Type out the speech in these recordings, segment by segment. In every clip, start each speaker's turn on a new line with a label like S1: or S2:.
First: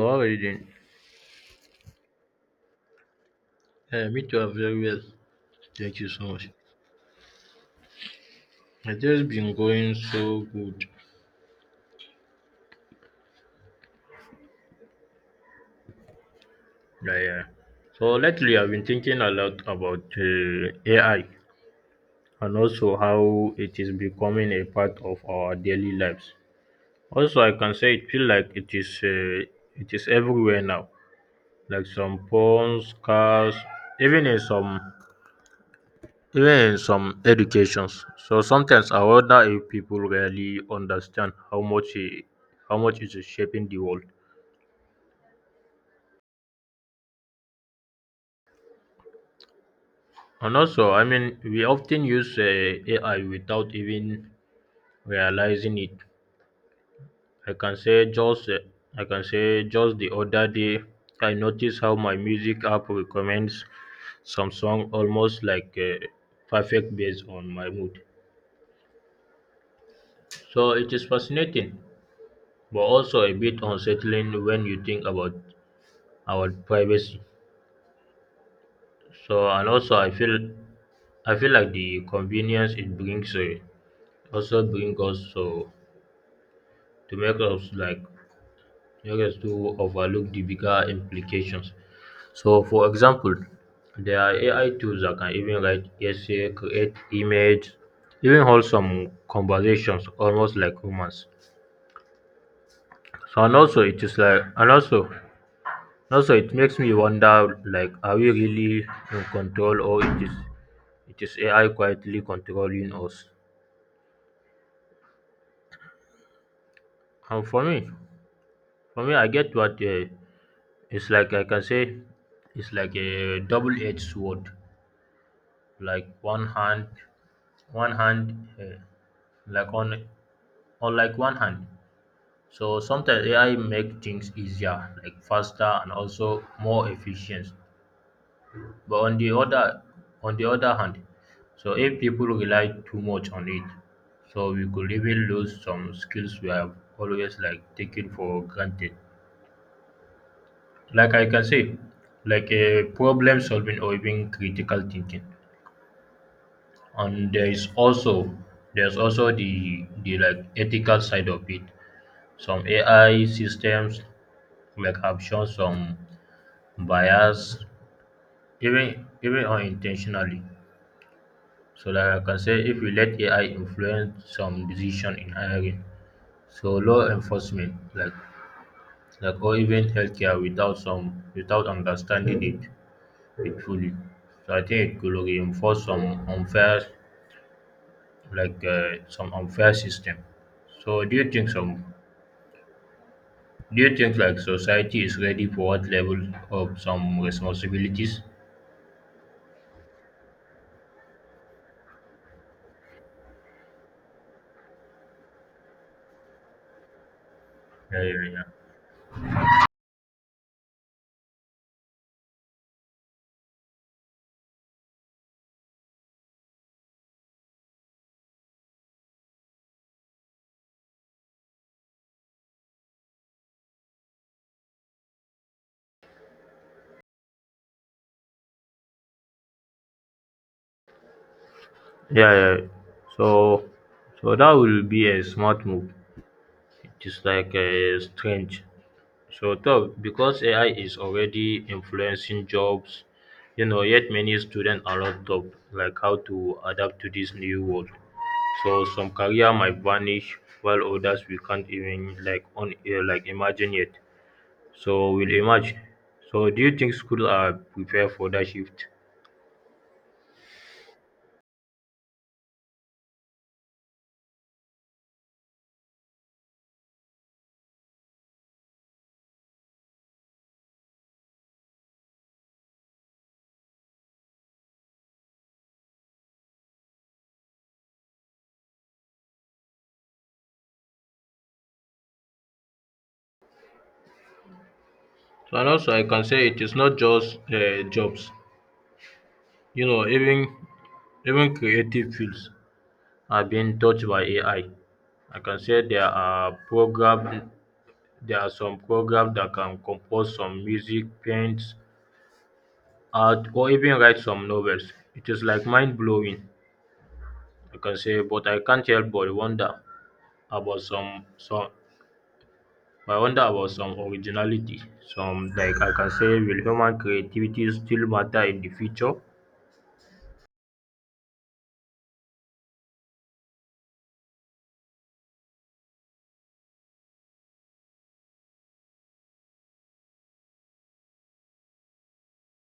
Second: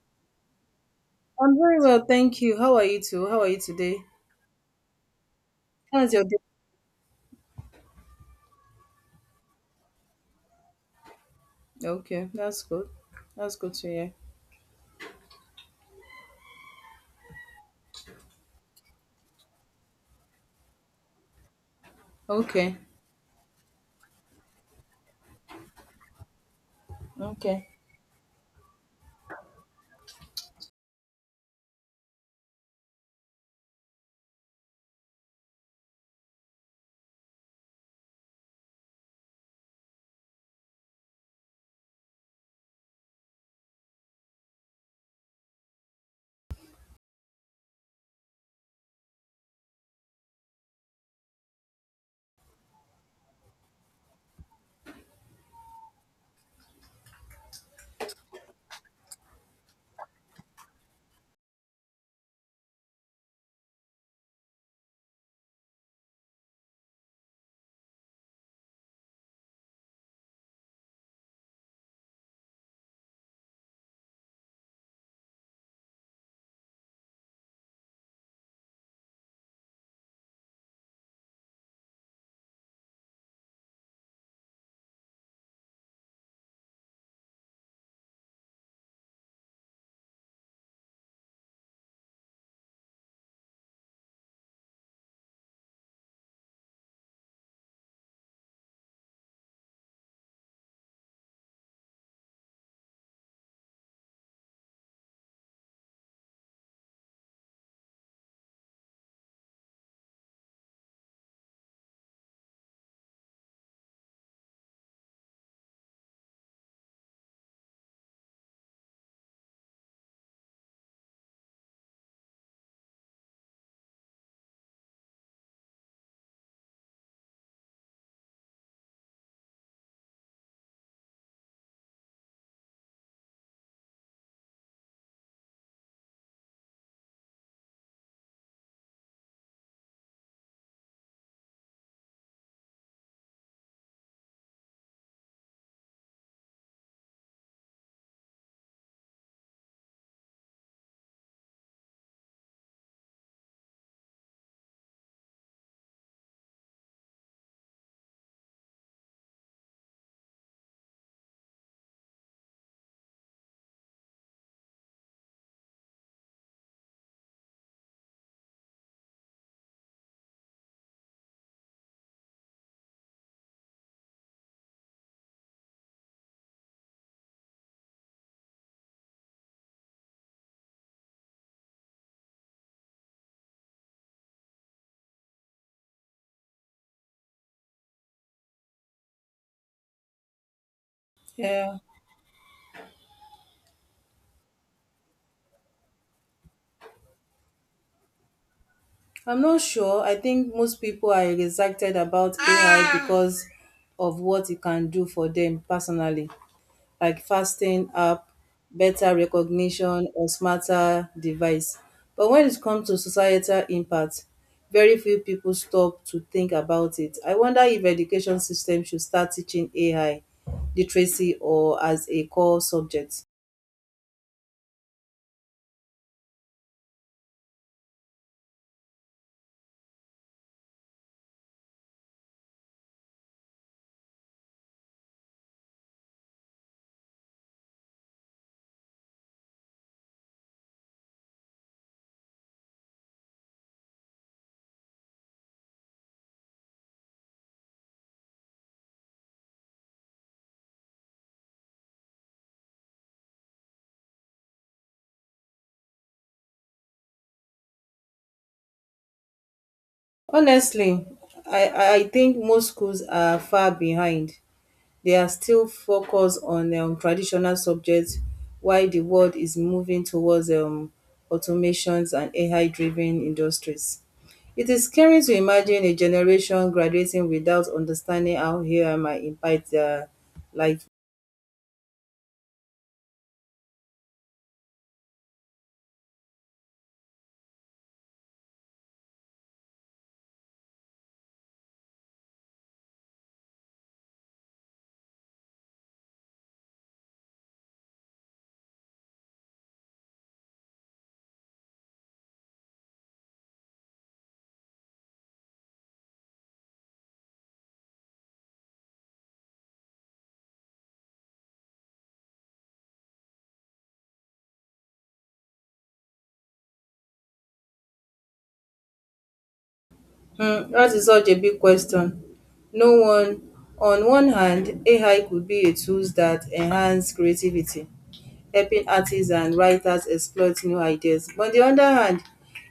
S1: How are you?
S2: I'm very well, thank you. How are you too? How are you today?
S1: Me too, I'm very well. Thank you
S2: How's your
S1: so
S2: day?
S1: much. It's just been going so good.
S2: Okay, that's good. That's good to hear.
S1: Yeah, yeah. So lately, I've been thinking a lot about AI and
S2: Okay.
S1: also how it is becoming a part of our daily lives. Also, I
S2: Okay.
S1: can say it feel like it is everywhere now, like some phones, cars, even in some even in some educations. So sometimes I wonder if people really understand how much how much is shaping the world. And also, I mean, we often use AI without even realizing it. I can say just uh, I can say just the other day I noticed how my music app recommends some song almost like perfect based on my mood. So it is fascinating, but also a bit unsettling when you think about our privacy. So and also I feel like the convenience it brings also bring us so to make us like make us to overlook the bigger implications. So for example, there are AI tools that can even write essay, create image, even hold some conversations almost like humans. So and also it is like and also also it makes me wonder like are we really in control or it is AI quietly controlling us? Um, for me, for me, I get what it's like. I can say it's like a double-edged sword. Like one hand, like on like one hand. So sometimes AI make things easier, like faster and also more efficient. But on the other hand, so if people rely too much on it, so we could even lose some skills we have always like taken for granted. Like I can say, like a problem solving or even critical thinking. And there is also there's also the like ethical side of it. Some AI systems like have shown some bias, even unintentionally. So like I can say, if we let AI influence some decision in hiring, so law enforcement like or even healthcare without some without understanding it it will so I think it will reinforce some unfair some unfair system so do you think
S2: Yeah.
S1: some do you think like society is ready for what level of some responsibilities?
S2: I'm not sure. I think most people are excited about AI because of what it can do for them personally. Like fasting
S1: yeah
S2: app,
S1: yeah yeah
S2: better recognition or smarter device. But when it comes to societal impact, very few people stop to think about it. I wonder if education system should start teaching AI literacy or as a core subject.
S1: yeah, yeah. So so that will be a smart move. It is like a strange. So Toh, because AI is already influencing jobs, you know, yet many students are locked up, like how to adapt to this new world. So some career might vanish, while others we can't even like imagine yet. So we'll emerge. So do you think schools are prepared for that shift?
S2: Honestly, I think most schools are far behind. They are still focused on traditional subjects while the world is moving towards automations and AI driven industries. It is scary to imagine a generation graduating without understanding how AI might impact their life.
S1: So and also I can say it is not just jobs. You know, even creative fields are being touched by AI. I can say there are program There are some programs that can compose some music, paint, art, or even write some novels. It is like mind blowing, I can say, but I can't help but wonder about some I wonder about some originality. Some like I can say will human creativity still matter in the future?
S2: Hmm, that is such a big question. No one, on one hand, AI could be a tool that enhance creativity, helping artists and writers exploit new ideas. But on the other hand,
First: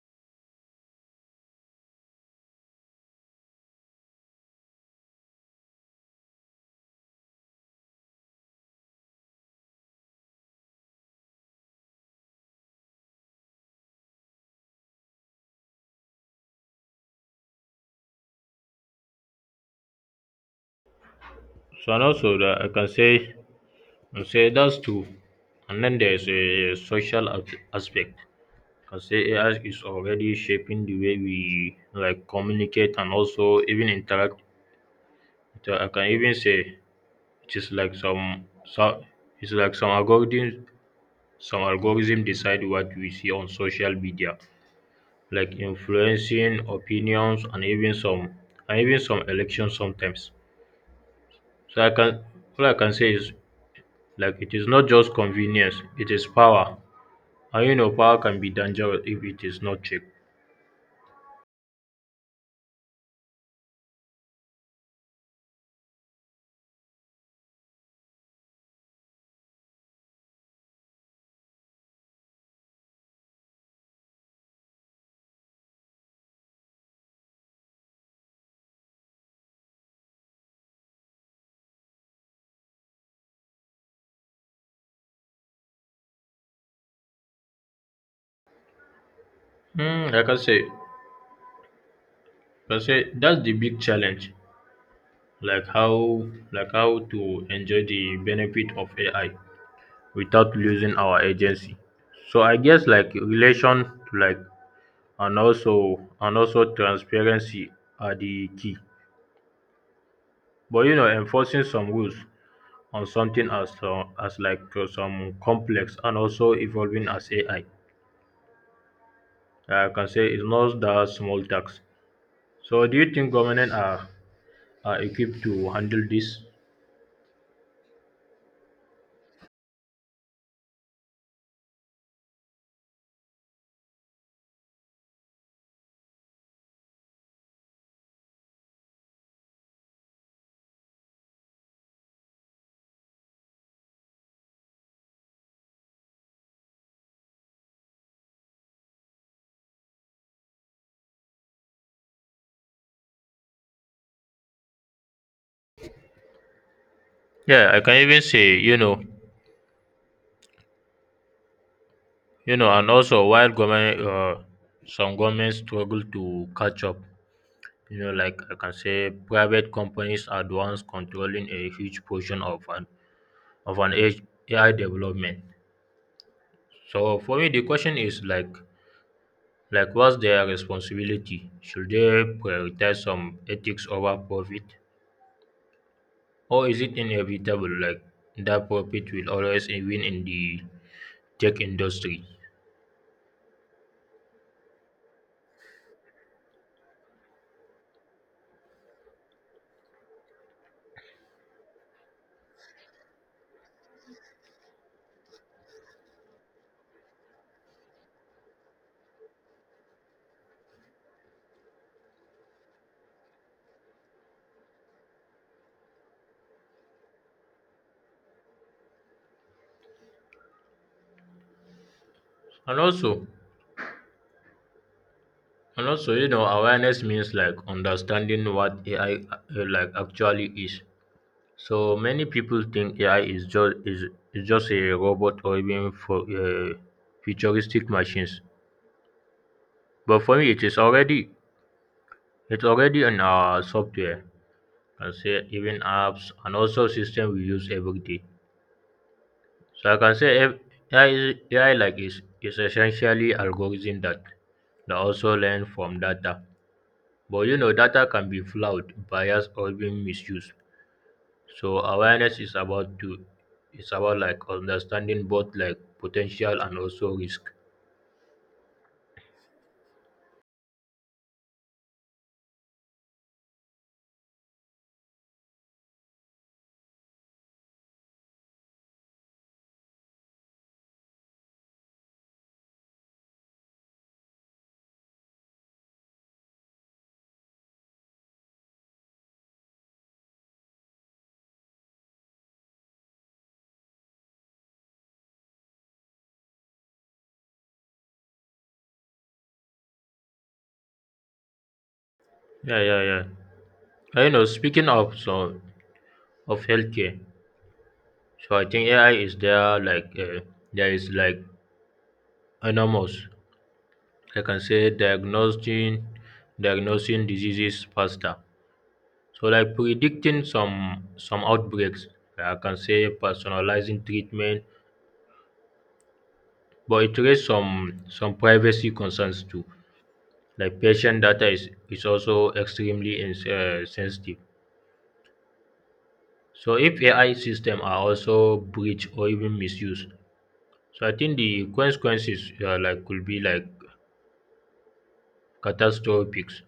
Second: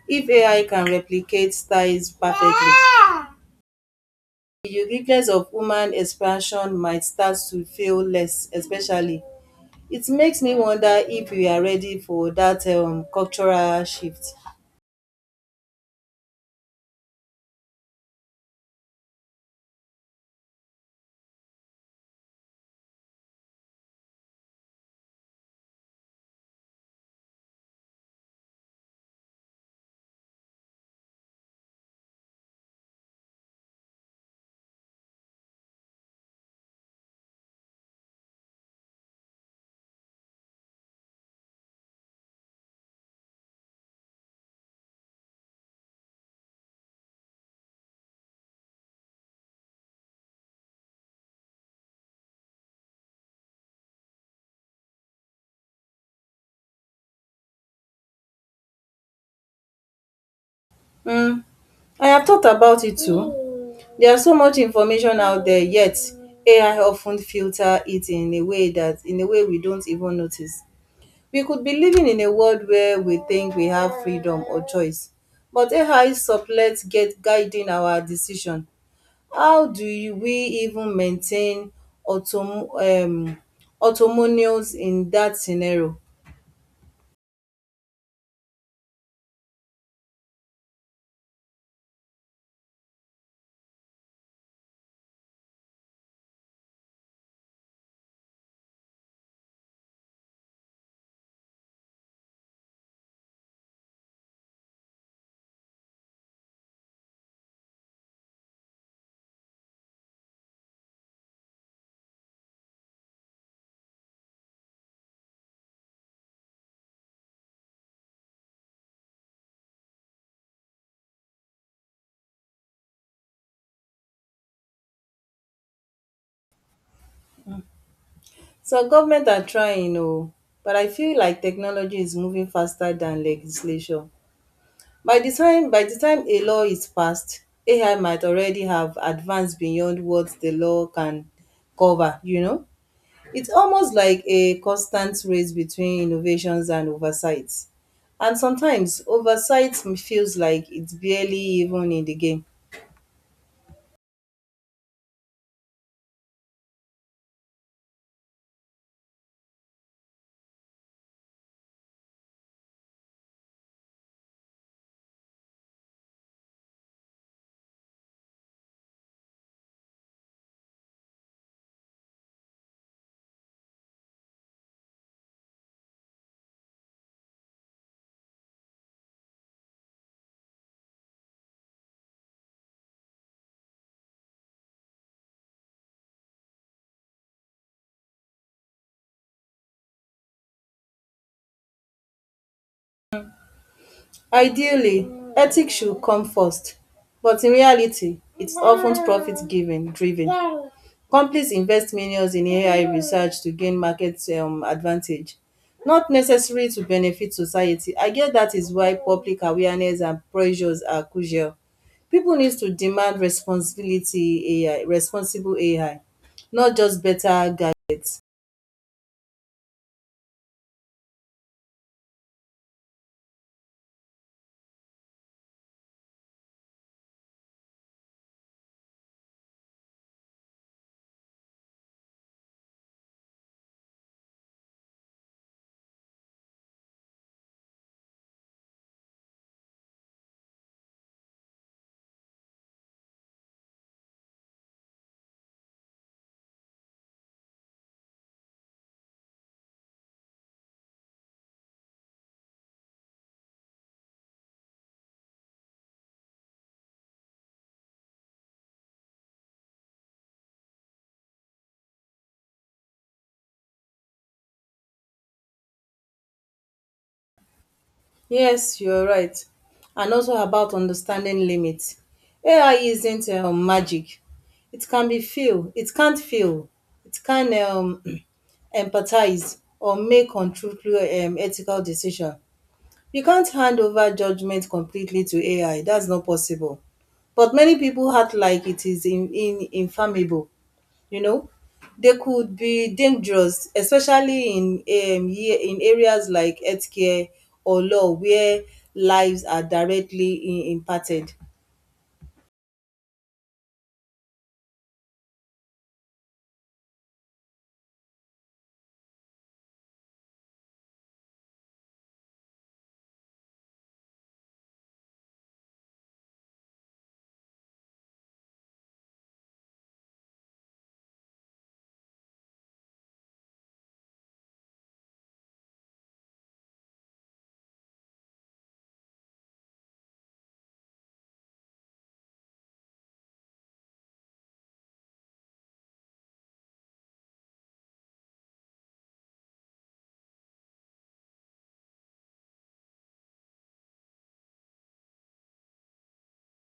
S2: if AI can replicate styles perfectly, the uniqueness of human expression might start to feel less, especially. It makes me wonder if we are ready for that cultural shift.
S1: So and also that I can say I say that's true. And then there's a aspect. I can say AI is already shaping the way we like communicate and also even interact. So I can even say it is like some so it's like some algorithm decide what we see on social media, like influencing opinions and even some elections sometimes. So I can all I can say is like it is not just convenience, it is power. And you know power can be dangerous if it is not checked.
S2: Um I have thought about it too. There's so much information out there yet AI often filter it in a way that in a way we don't even notice. We could be living in a world where we think we have freedom or choice, but AI sublet get guiding our decision. We even maintain autom autonomous in that scenario?
S1: Hmm, like I say that's the big challenge. Like how like how to enjoy the benefit of AI without losing our agency. So I guess like relation like and also transparency are the key. But you know enforcing some rules on something as some complex and also evolving as ai i. Like, I can say it's not that small tax. So do you think government are equipped to handle this?
S2: Some government are trying, oh, but I feel like technology is moving faster than legislation. By the time a law is passed, AI might already have advanced beyond what the law can cover, you know. It's almost like a constant race between innovations and oversight, and sometimes oversight feels like it's barely even in the game.
S1: Yeah I can even say you know and also while government some governments struggle to catch up, you know, like I can say private companies are the ones controlling a huge portion of of an H- ai development. So for me the question is like what's their responsibility? Should they prioritize some ethics over profit, or is it inevitable like that profit will always win in the tech industry?
S2: Ideally, ethics should come first, but in reality, it's often profit given driven. Companies invest millions in AI research to gain market advantage, not necessarily to benefit society. I get that is why public awareness and pressures are crucial. People needs to demand responsibility, AI responsible AI, not just better gadgets.
S1: And also you know awareness means like understanding what ai like actually is. So many people think AI is just a robot or even for futuristic machines. But for me, it's already in our software. I can say even apps and also system we use every day. So I can say ev- AI, is- AI like is essentially algorithm that also learn from data. But you know, data can be flawed, biased, or even misused. So awareness is about to It's about like understanding both like potential and also risk.
S2: Yes, you're right, and also about understanding limits. AI isn't magic. It can be feel. It can't feel. It can empathize or make control ethical decision. You can't hand over judgment completely to AI. That's not possible. But many people act like it is in infallible. You know, they could be dangerous, especially in in areas like healthcare or law where lives are directly impacted.
S1: Yeah, yeah, yeah. I know. Speaking of healthcare, so I think AI is there. Like there is like enormous. I can say diagnosing diseases faster. So like predicting some outbreaks. I can say personalizing treatment, but it raises some privacy concerns too. Like patient data is also extremely sensitive. So if ai system are also breached or even misused, so I think the consequences like could be like catastrophic.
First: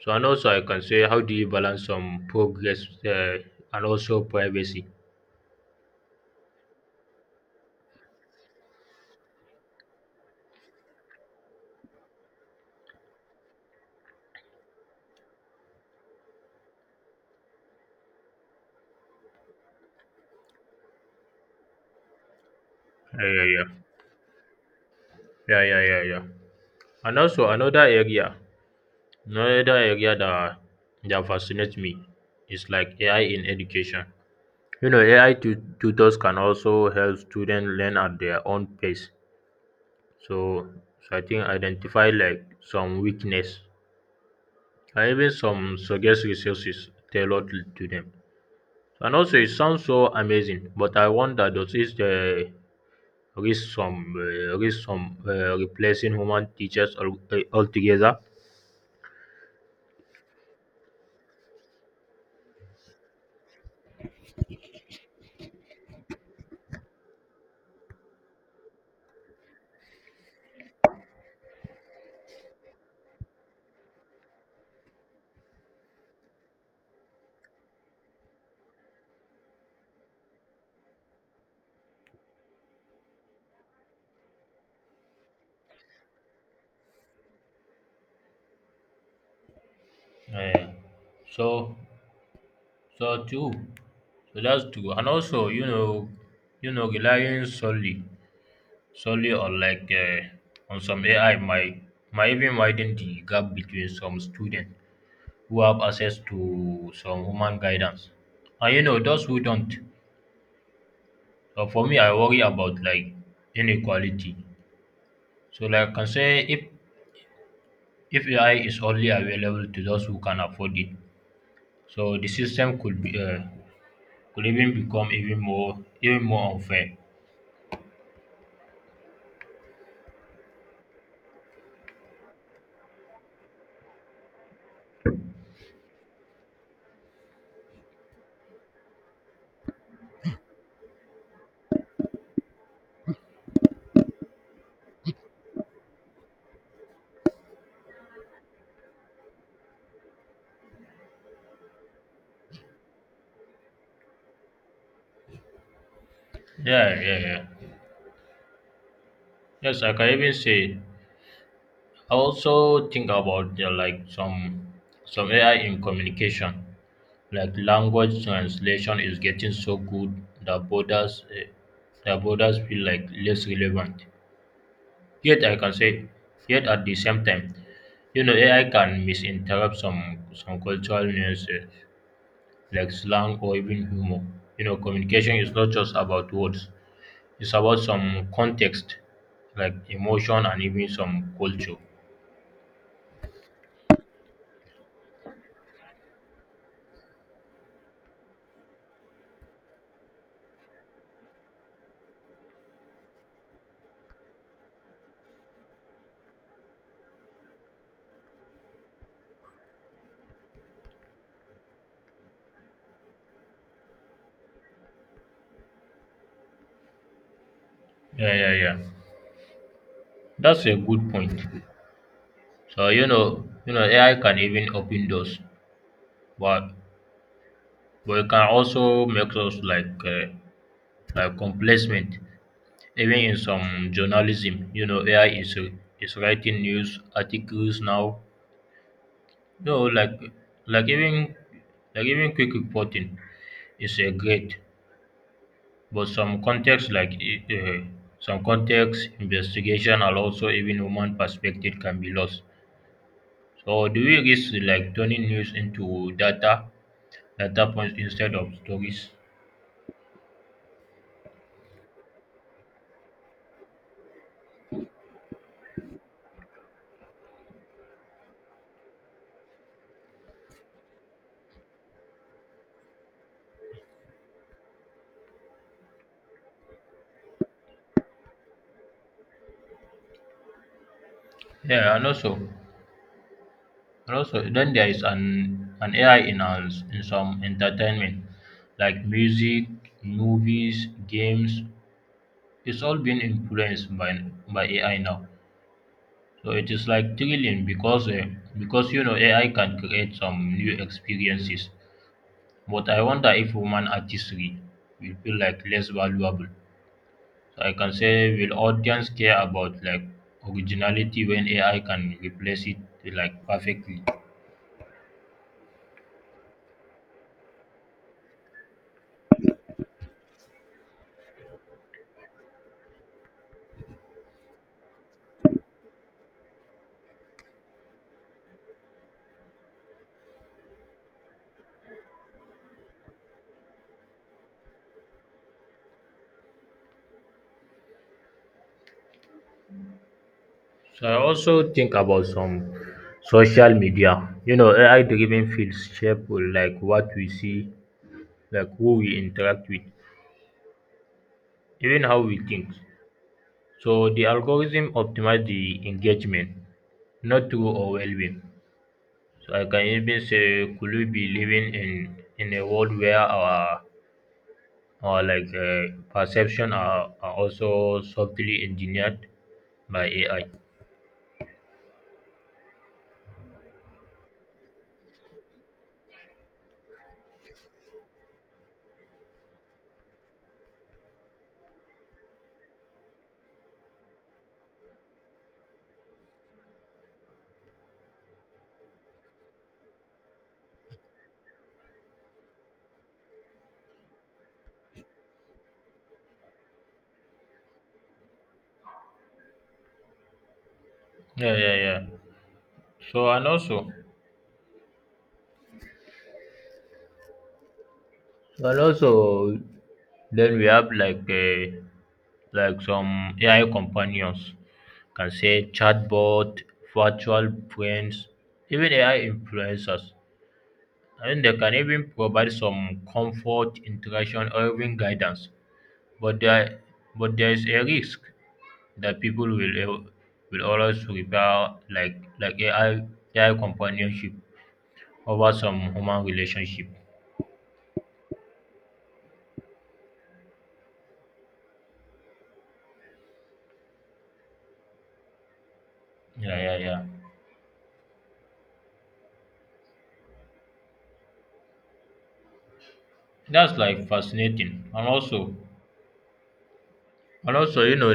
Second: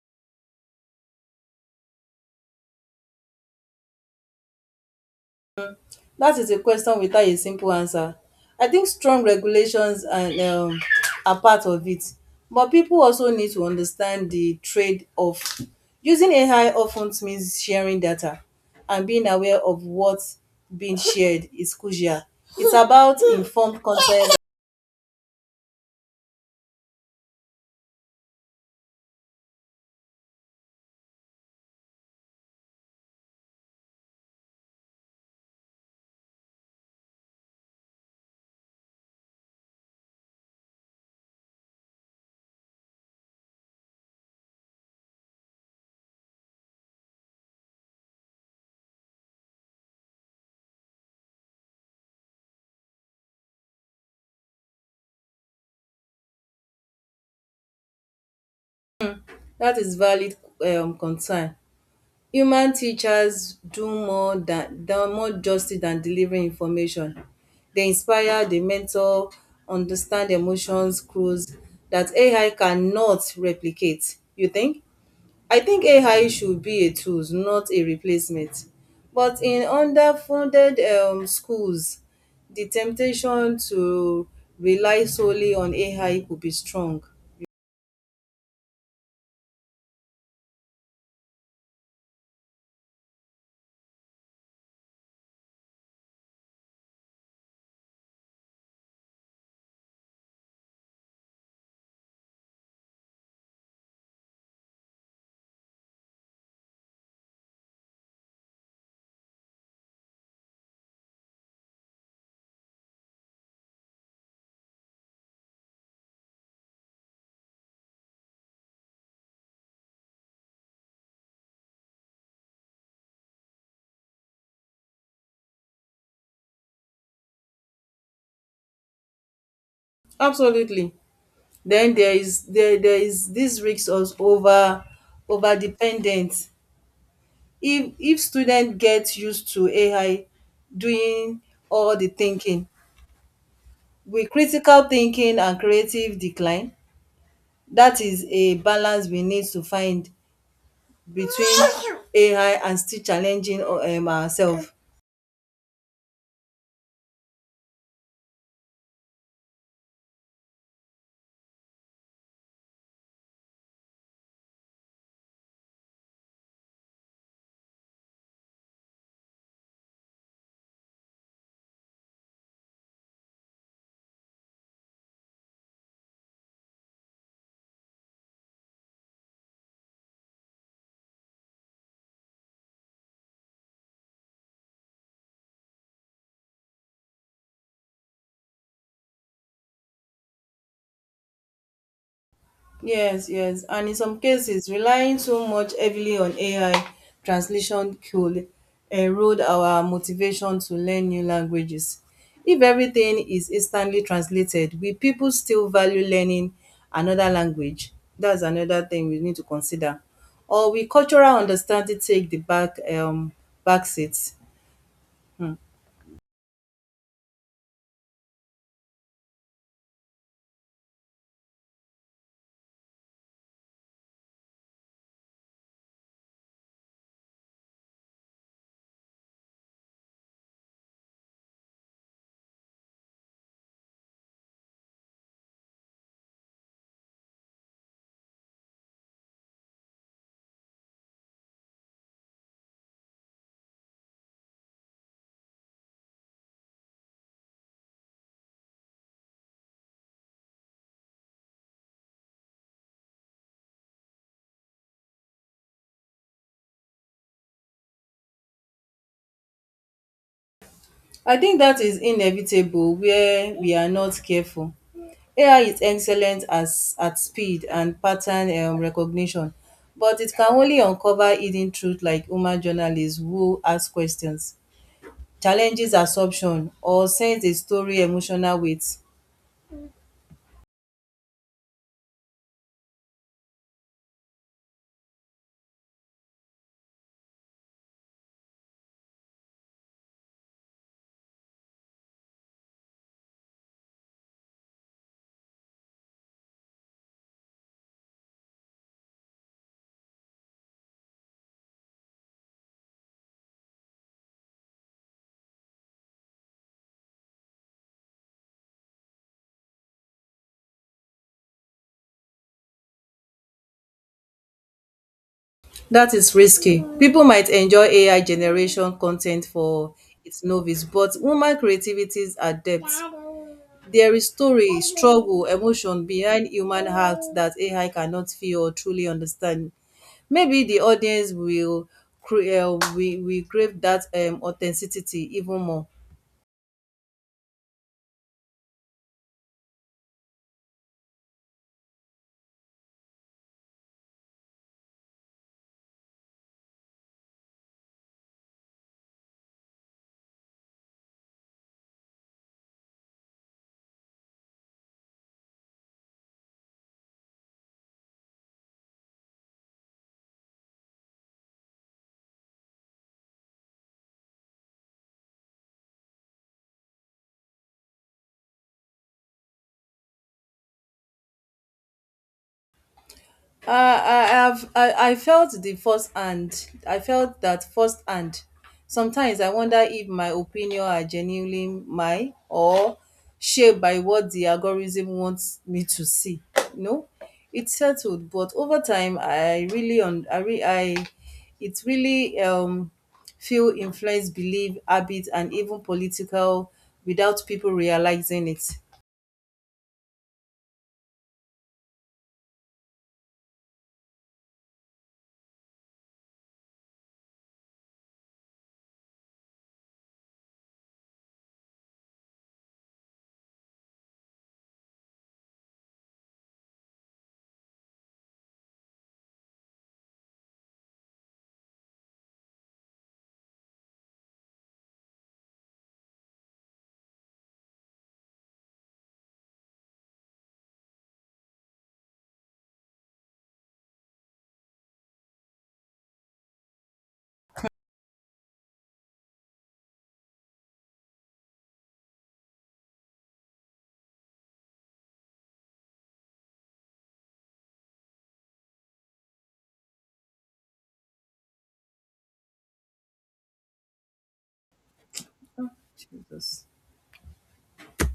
S1: So and also I can say how do you balance some progress and also privacy?
S2: That is a question without a simple answer. I think strong regulations and are part of it, but people also need to understand the trade-off. Using AI often means sharing data, and being aware of what's being shared is crucial. It's about
S1: yeah yeah
S2: informed consent.
S1: yeah yeah yeah yeah yeah And also another area that fascinates me is like ai in education. You know, tutors can also help students learn at their own pace. So, so, I think identify like some weakness and even some suggest resources tailored to them. And also, it sounds so amazing, but I wonder does it risk some replacing human teachers altogether?
S2: That is valid concern. Human teachers do more than more justice than delivering information. They inspire, they mentor, understand emotions, clues that AI cannot replicate. You think? I think AI should be a tool, not a replacement. But in underfunded schools, the temptation to rely solely on AI could be strong.
S1: Uh, so, so too. So that's true. And also, you know, relying solely on on some AI might even widen the gap between some students who have access to some human guidance and you know those who don't. So for me, I worry about like inequality. So like I can say if AI is only available to those who can afford it, so the system could be could even become even more unfair.
S2: Absolutely. Then there is this risk of over dependent. If student get used to AI doing all the thinking, with critical thinking and creative decline, that is a balance we need to find between AI and still challenging ourselves.
S1: Yeah, yeah, yeah. Yes, I can even say I also think about the, like some AI in communication, like language translation is getting so good that borders feel like less relevant. Yet I can say, yet at the same time, you know AI can misinterpret some cultural nuances like slang or even humor. You know, communication is not just about words; it's about some context, like emotion and even some culture.
S2: Yes, yes. And in some cases, relying so much heavily on AI translation could erode our motivation to learn new languages. If everything is instantly translated, will people still value learning another language? That's another thing we need to consider. Or will cultural understanding take the back seat? Hmm.
S1: Yeah, yeah, yeah. That's a good point. So you know, AI can even open doors, but but it can also make us like complacent. Even in some journalism, you know, AI is writing news articles now. You know, like even like even quick reporting is a great, but some context investigation and also even human perspective can be lost. So do we risk like turning news into data points instead of stories.
S2: I think that is inevitable where we are not careful. AI is excellent as at speed and pattern recognition, but it can only uncover hidden truth like human journalists who ask questions, challenges assumption or sends a story emotional weight.
S1: Yeah, and also, then there is an AI in our, in some entertainment, like music, movies, games. It's all been influenced by AI now. So it is like thrilling because you know AI can create some new experiences. But I wonder if human artistry will feel like less valuable. So I can say, will audience care about like originality when AI can replace it like perfectly?
S2: That is risky. People might enjoy AI generation content for its novice, but human creativity's adept. There is story, struggle, emotion behind human heart that AI cannot feel or truly understand. Maybe di audience will will crave dat authenticity even more.
S1: So I also think about some social media. You know, AI driven fields shape like what we see, like who we interact with, even how we think. So the algorithm optimize the engagement, not through overwhelming. So I can even say, could we be living in a world where our or like perception are also subtly engineered by AI.
S2: I have I felt the first hand. I felt that first hand. Sometimes I wonder if my opinion are genuinely mine or shaped by what the algorithm wants me to see. You know, it's settled, but over time, I really on I, re, I it really feel influence, belief, habit, and even political without people realizing it.
S1: Yeah, yeah, yeah. So and also, and also, then we have like some AI companions, can say chatbot, virtual friends, even AI influencers. I mean, they can even provide some comfort, interaction, or even guidance. But there, but there is a risk. That people will always prefer like AI companionship over some human relationship. Yeah, yeah, yeah. That's like fascinating,
S2: Oh, Jesus.
S1: and also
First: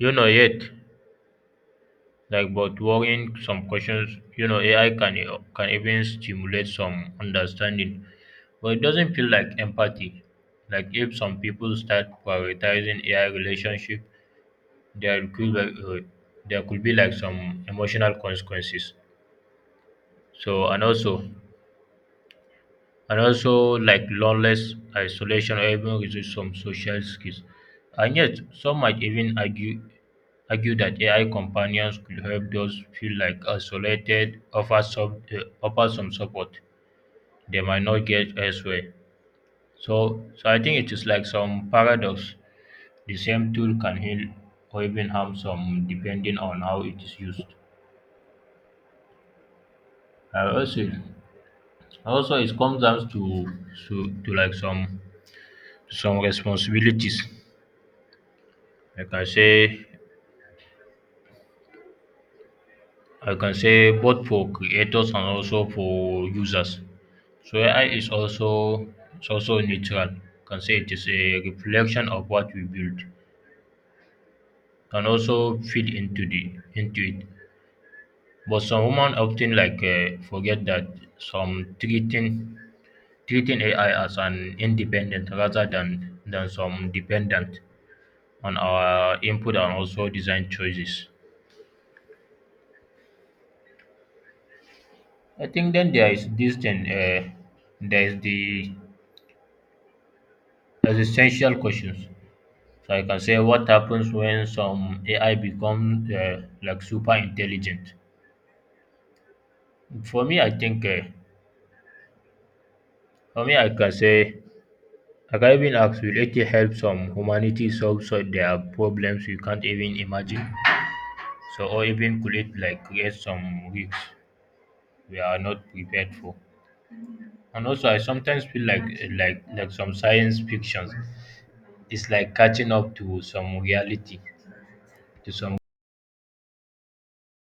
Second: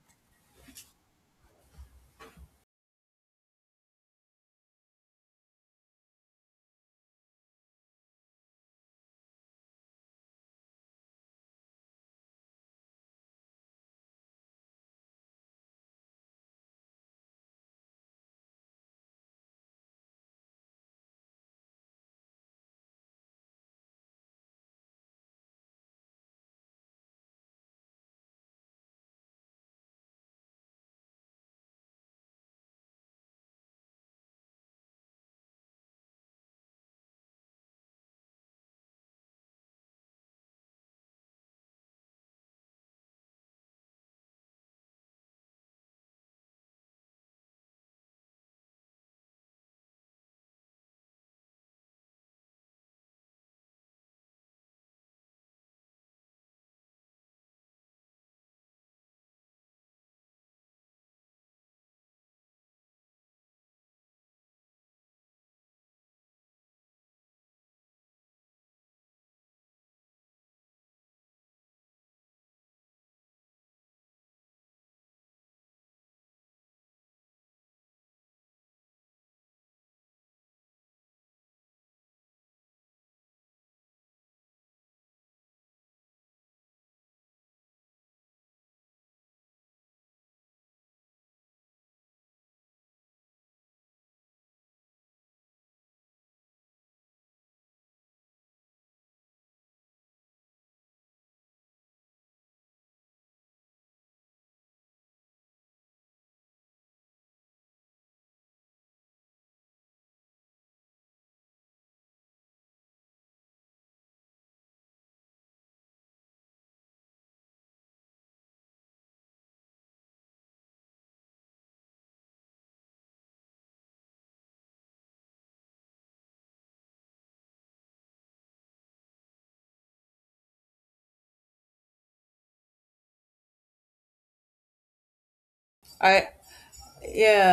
S1: you know yet like but worrying some questions. You know AI can even stimulate some understanding, but it doesn't feel like empathy. Like if some people start prioritizing AI relationship, there could be, uh, there could be like some emotional consequences. So and also like loneliness, isolation, or even resist some social skills. And yet some might even argue that AI companions could help those feel like isolated, offer some support they might not get elsewhere. So I think it is like some paradox. The same tool can heal or even harm some depending on how it is used. I also also it comes down to, to like some responsibilities. Like I can say both for creators and also for users. So AI is also neutral. Can say it is a reflection of what we build, can also feed into the into it. But some women often forget that some treating AI as an independent rather than some dependent on our input and also design choices. I think then there is this thing, there is the existential questions. So I can say what happens when some AI become like super intelligent. For me, I think uh, for me I can say I can even ask, will it help some humanity solve so their problems we can't even imagine? So or even could it like create some risks we are not prepared for? And also I sometimes feel like like some science fictions is like catching up to some reality to some
S2: I yeah.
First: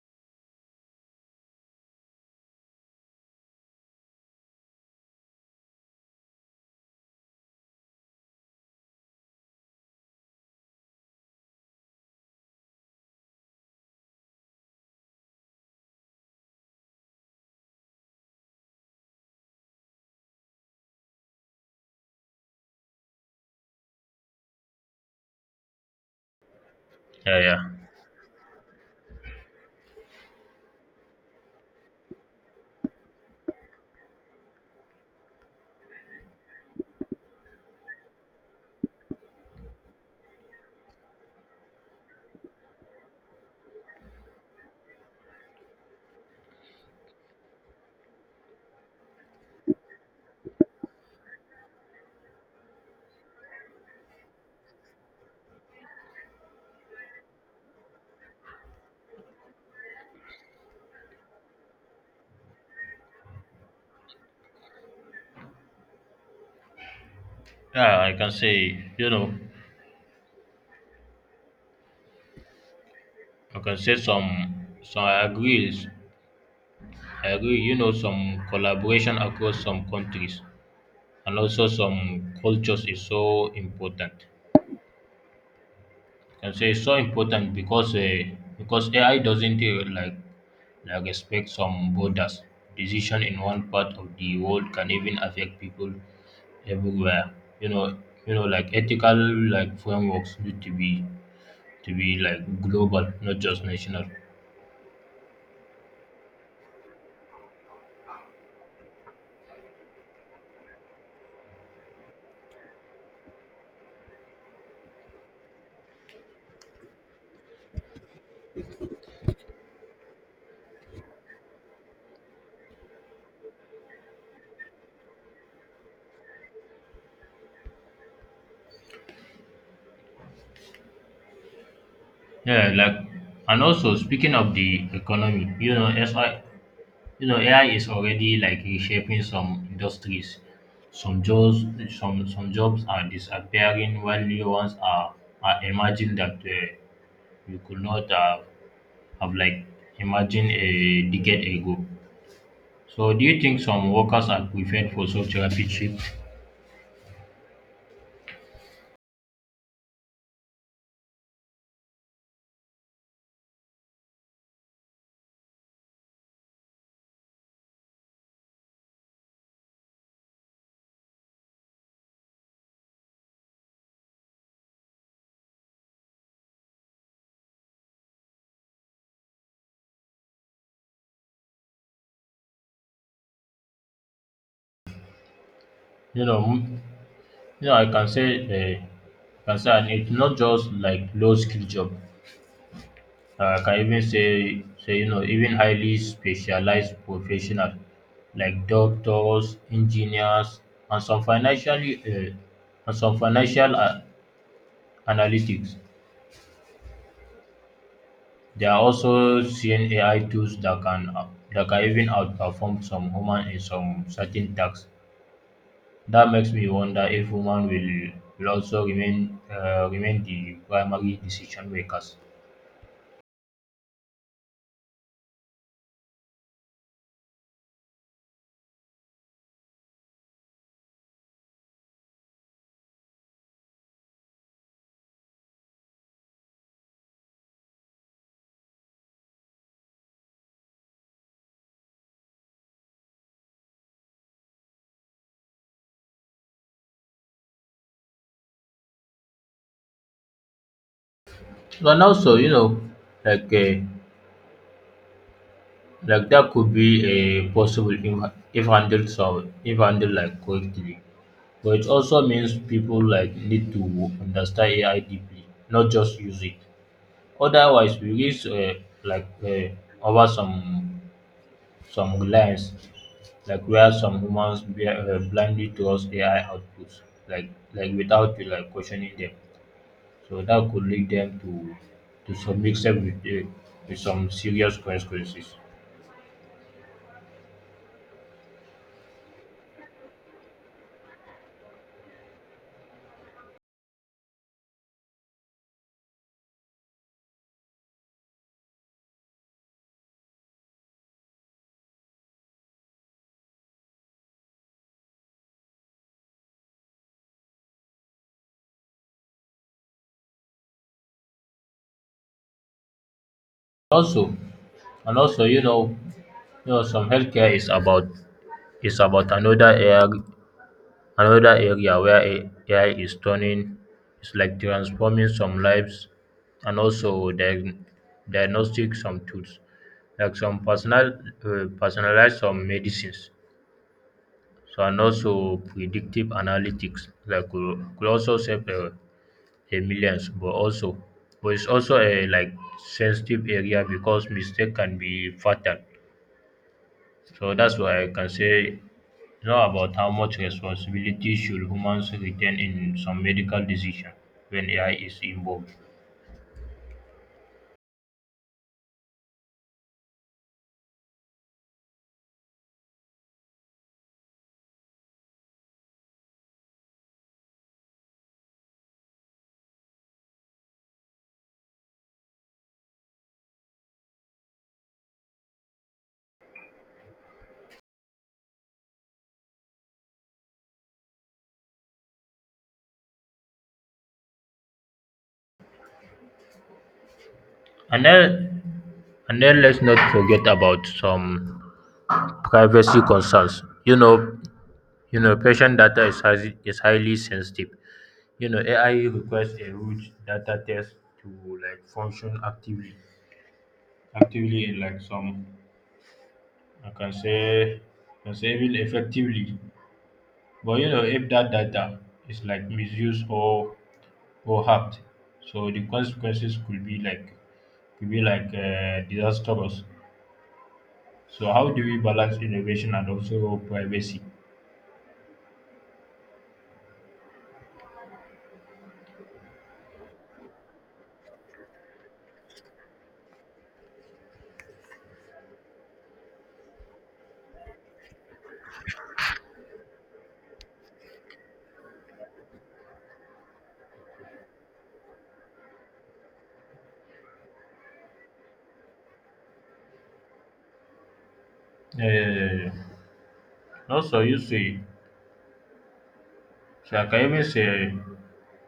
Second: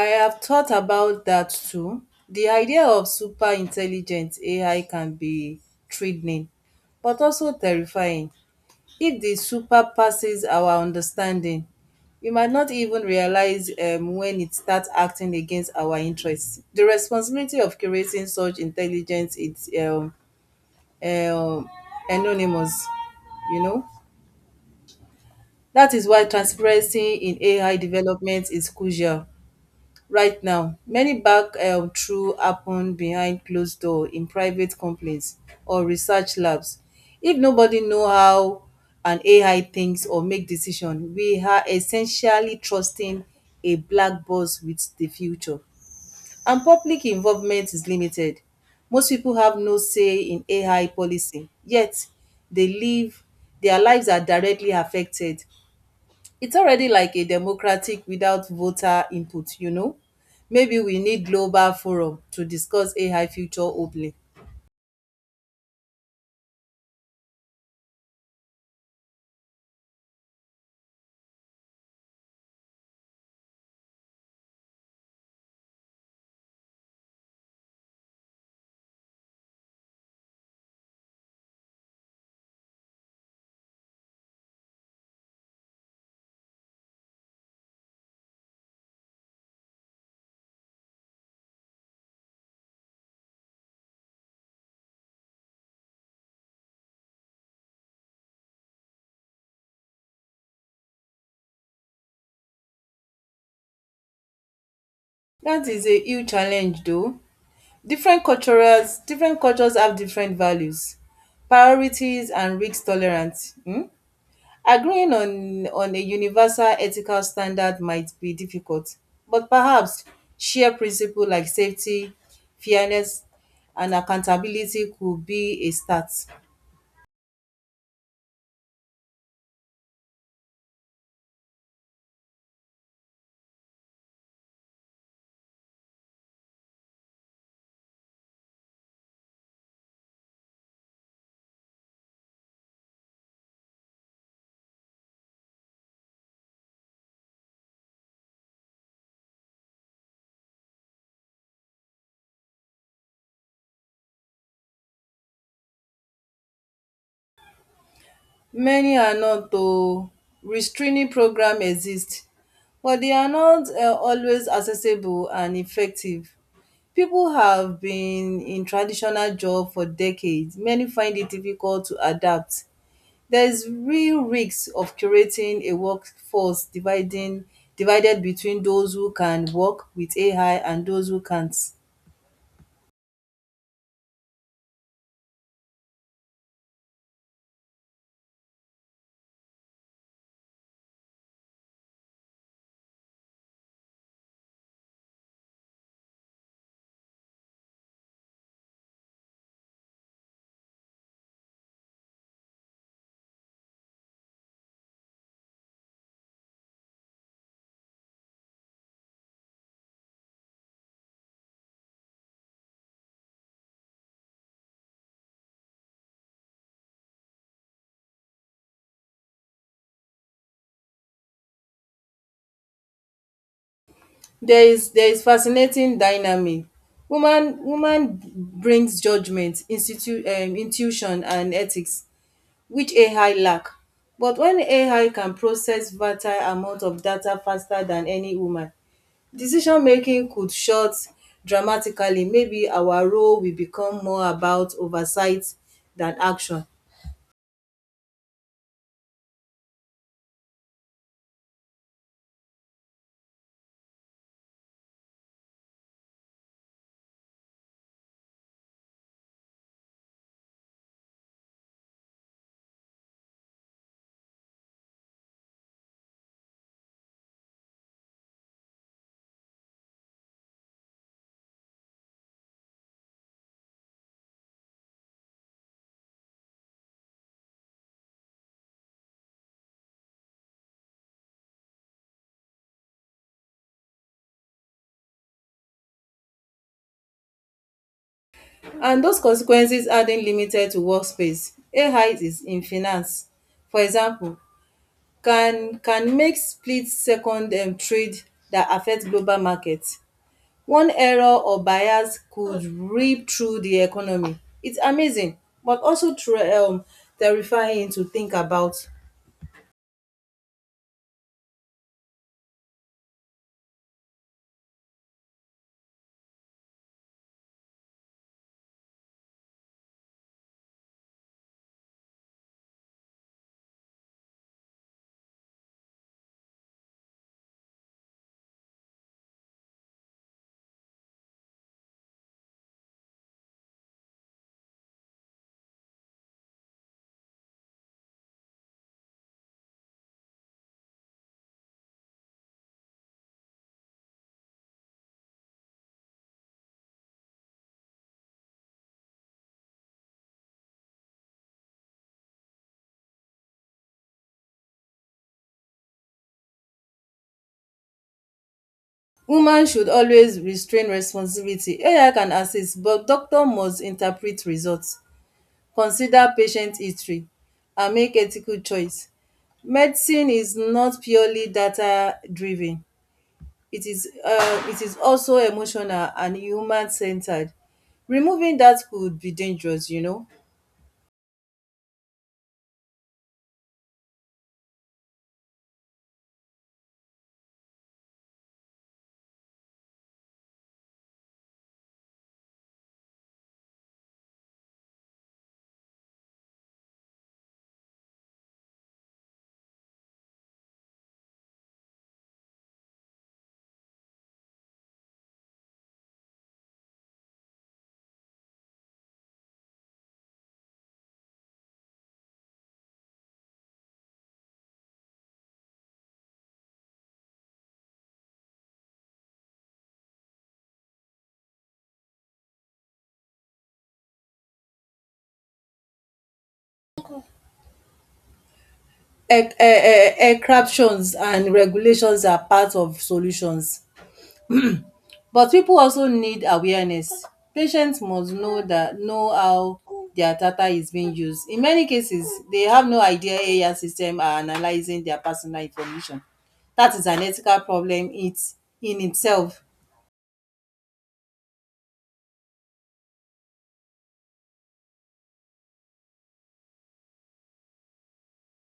S2: I have thought about that too. The idea of super intelligent AI can be threatening, but also terrifying. If the super passes our understanding, we might not even realize when it starts acting against our interests. The responsibility of creating such intelligence is um, anonymous, you know. That is why transparency in
S1: yeah, yeah,
S2: AI development is crucial. Right now, many back through happen behind closed door in private companies or research labs. If nobody know how an AI thinks or make decision, we are essentially trusting a black box with the future. And public involvement is limited. Most people have no say in AI policy, yet they live their lives are directly affected. It's already like a democratic without voter input, you know? Maybe we need global forum to discuss AI future openly.
S1: yeah. I can say you know I can say some I agree, you know, some collaboration across some countries and also some cultures is so important. I can say it's so important because AI doesn't like respect some borders. Decision in one part of the world can even affect people everywhere. You know you know like ethical like frameworks need to be like global, not just national.
S2: That is a huge challenge though. Different cultures have different values, priorities and risk tolerance. Agreeing on a universal ethical standard might be difficult, but perhaps shared principle like safety, fairness and accountability could be a start.
S1: Yeah, like, and also speaking of the economy, you know, SI, you know, AI is already like reshaping some industries. Some jobs, some jobs are disappearing, while new ones are emerging that you could not have like imagined a decade ago. So, do you think some workers are prepared for such rapid shift?
S2: Many are not though. Restraining program exist, but they are not always accessible and effective. People have been in traditional job for decades. Many find it difficult to adapt. There is real risk of curating a workforce dividing divided between those who can work with AI and those who can't.
S1: You know, m- you know, I can say, and it's not just like low skill job. Can even say you know even highly specialized professional like doctors, engineers, and some financial analytics. There are also seeing AI tools that can even outperform some human in some certain tasks. That makes me wonder if human will also remain the primary decision makers.
S2: There is fascinating dynamic. Woman brings judgment, institu intuition and ethics which AI lack. But when AI can process fertile amount of data faster than any woman, decision making could short dramatically. Maybe our role will become more about oversight than action.
S1: But also, you know, like. Uh, Like that could be a possible if, handled, if handled like correctly. But it also means people like need to understand AI deeply, not just use it. Otherwise, we risk like uh, over some reliance, like where some humans blindly trust AI outputs, like like without like questioning them. So that could lead them to some mix up with some serious consequences.
S2: And those consequences aren't limited to workspace. AI is in finance. For example, can make split-second trade that affect global markets. One error or bias could rip through the economy. It's amazing but also tre terrifying to think about.
S1: Also, also, you know, some healthcare is about another area where AI is turning, it's like transforming some lives and also diagnostic some tools, like some personalized some medicines, so and also predictive analytics like could also save a millions, but also but it's also a like sensitive area because mistake can be fatal. So that's why I can say, know about how much responsibility should humans retain in some medical decision when AI is involved.
S2: Woman should always restrain responsibility. AI can assist, but doctor must interpret results, consider patient history and make ethical choice. Medicine is not purely data driven. It is also emotional and human-centered. Removing that could be dangerous, you know.
S1: And then, and then let's not forget about some privacy concerns. You know, patient data is highly sensitive. You know, AI requires a huge data test to like function actively, actively in like some, I can say, even effectively. But you know, if that data is like misused or harmed. So the consequences could be like disastrous. So how do we balance innovation and also privacy?
S2: Exceptions and regulations are part of solutions, but people also need awareness. Patients must know that know how their data is being used. In many cases, they have no idea AI systems are analyzing their personal information. That is an ethical problem it in itself.
S1: Uh, also, you see, so I can even say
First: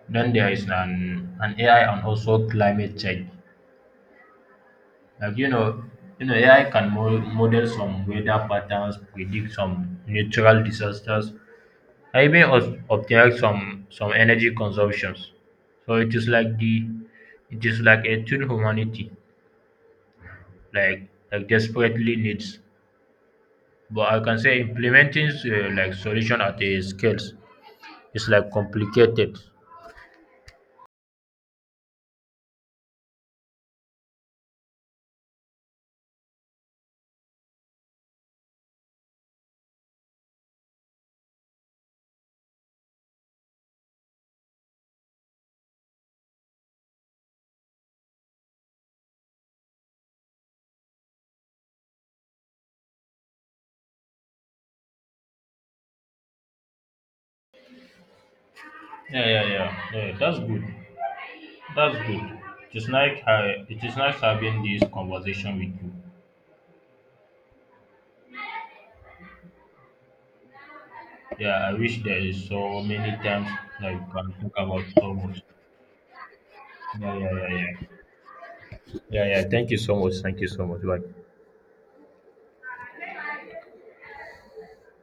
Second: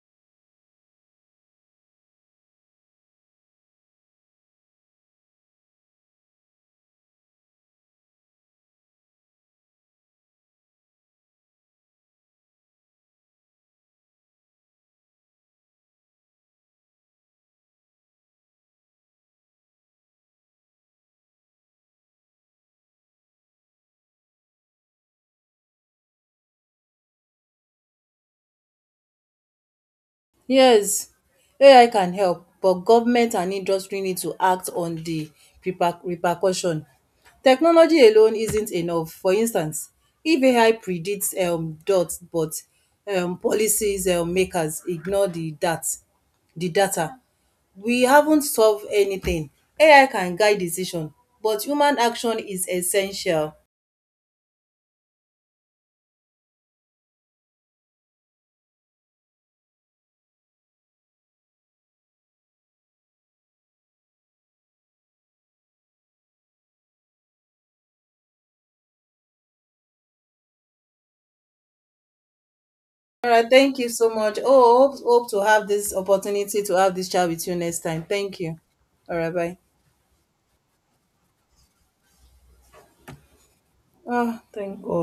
S1: then there is an AI and also climate change. Like you know, you know, AI can model some weather patterns, predict some natural disasters, and even ob optimize some energy consumptions. So it is like a tool humanity like desperately needs, but I can say implementing like solution at a scales is like complicated.
S2: Yes, AI can help but government and industry need to act on the repercussion. Technology alone isn't enough. For instance, if AI predicts dot but policies makers ignore the data, we haven't solve anything. AI can guide decision but human action is essential.
S1: Yeah, yeah, yeah, yeah, that's good. That's good. It is nice, it is nice having this conversation with you. Yeah, I wish there is so many
S2: Alright,
S1: times
S2: thank you
S1: that you
S2: so
S1: can
S2: much.
S1: talk about
S2: Oh,
S1: so
S2: hope
S1: much.
S2: to have this opportunity to have this
S1: Yeah,
S2: chat
S1: yeah,
S2: with
S1: yeah,
S2: you next
S1: yeah.
S2: time. Thank you.
S1: Yeah,
S2: Alright,
S1: yeah,
S2: bye.
S1: thank you so much, thank you so much, bye.
S2: Ah, thank God.